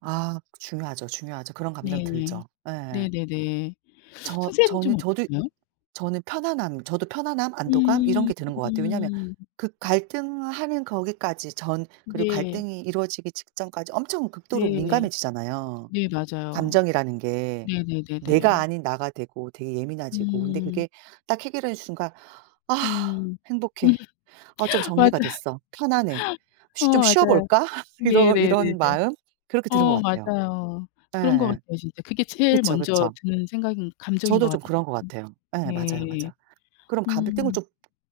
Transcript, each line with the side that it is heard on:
right: 아 중요하죠, 중요하죠. 그런 감정
left: 네네.
right: 들죠. 예.
left: 네네네.
right: 저
left: 선생님은 좀
right: 저는 저도
left: 어떠세요?
right: 저는 편안함 저도 편안함 안도감 이런
left: 음
right: 게 드는 것 같아요. 왜냐하면
left: 음.
right: 그 갈등하는 거기까지 전 그리고
left: 네.
right: 갈등이 이루어지기 직전까지 엄청 극도로
left: 네.
right: 민감해지잖아요,
left: 네 맞아요.
right: 감정이라는 게. 내가
left: 네네네네.
right: 아닌 나가 되고 되게 예민해지고 근데
left: 음.
right: 그게 딱 해결한 순간 '아
left: 음. 음
right: 행복해. 아 좀
left: 맞아요.
right: 정리가 됐어. 편안해.
left: 어
right: 쉬 좀
left: 맞아요.
right: 쉬어볼까?' 이러
left: 네네네네.
right: 이런 마음 그렇게 드는 것
left: 어
right: 같아요.
left: 맞아요. 그런 것
right: 예예.
left: 같아요 진짜. 그게 제일
right: 그쵸,
left: 먼저
right: 그쵸.
left: 드는 생각인 감정인
right: 저도
left: 것 같
right: 좀 그런 것 같아요. 예 맞아요,
left: 예.
right: 맞아. 그럼 가불등을
left: 음.
right: 좀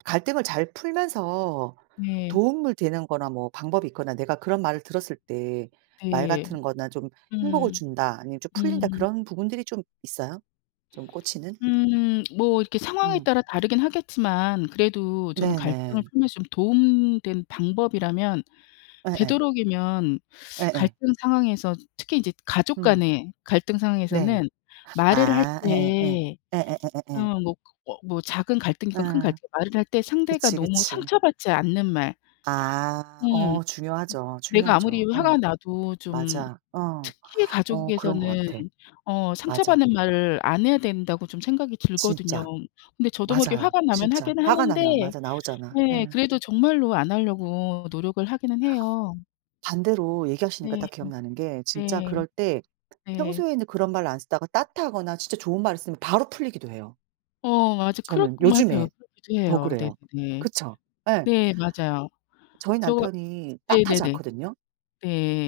right: 갈등을 잘 풀면서
left: 네.
right: 도움을 되는 거나 뭐 방법이 있거나 내가 그런 말을 들었을 때 말
left: 네.
right: 같은 거나 '좀 행복을
left: 음.
right: 준다.' 아니면 '좀 풀린다.'
left: 음.
right: 그런 부분들이 좀 있어요, 좀 꽂히는?
left: 음 뭐 이렇게 상황에
right: 음.
left: 따라 다르긴 하겠지만 그래도 저는 갈등을
right: 네네.
left: 풀면서 좀 도움 된 방법이라면
right: 예예.
left: 되도록이면
right: 예예.
left: 갈등 상황에서 특히 이제 가족
right: 음.
left: 간의 갈등
right: 네.
left: 상황에서는 말을 할
right: 아 예예예
left: 때
right: 예예예예예.
left: 어 뭐 그 어 뭐 작은 갈등이건 큰
right: 예.
left: 갈등이건 말을 할 때 상대가
right: 그치,
left: 너무
right: 그치.
left: 상처받지 않는 말
right: 아
left: 음.
right: 어 중요하죠.
left: '내가 아무리
right: 중요하죠. 어.
left: 화가 나도 좀
right: 맞아. 어.
left: 특히
right: 어 그런 것
left: 가족에서는
right: 같아.
left: 어
right: 맞아.
left: 상처받는 말을 안 해야 된다.'고 좀 생각이 들거든요.
right: 진짜.
left: 근데 저도 모르게
right: 맞아요,
left: 화가 나면
right: 진짜.
left: 하긴
right: 화가
left: 하는데
right: 나면 맞아 나오잖아.
left: 네
right: 예.
left: 그래도 정말로 안 하려고 노력을 하기는 해요.
right: 반대로 얘기하시니까
left: 네.
right: 딱 기억나는 게 진짜
left: 네.
right: 그럴 때
left: 네.
right: 평소에는 그런 말을 안 쓰다가 따뜻하거나 진짜 좋은 말을 쓰면 바로 풀리기도 해요.
left: 어 맞아. 크럭
right: 저는 요즘에
left: 맞아요. 그러기도
right: 더
left: 해요.
right: 그래요.
left: 네네네.
right: 그쵸? 예.
left: 네 맞아요.
right: 저희
left: 저
right: 남편이 따뜻하지
left: 네네네.
right: 않거든요.
left: 네.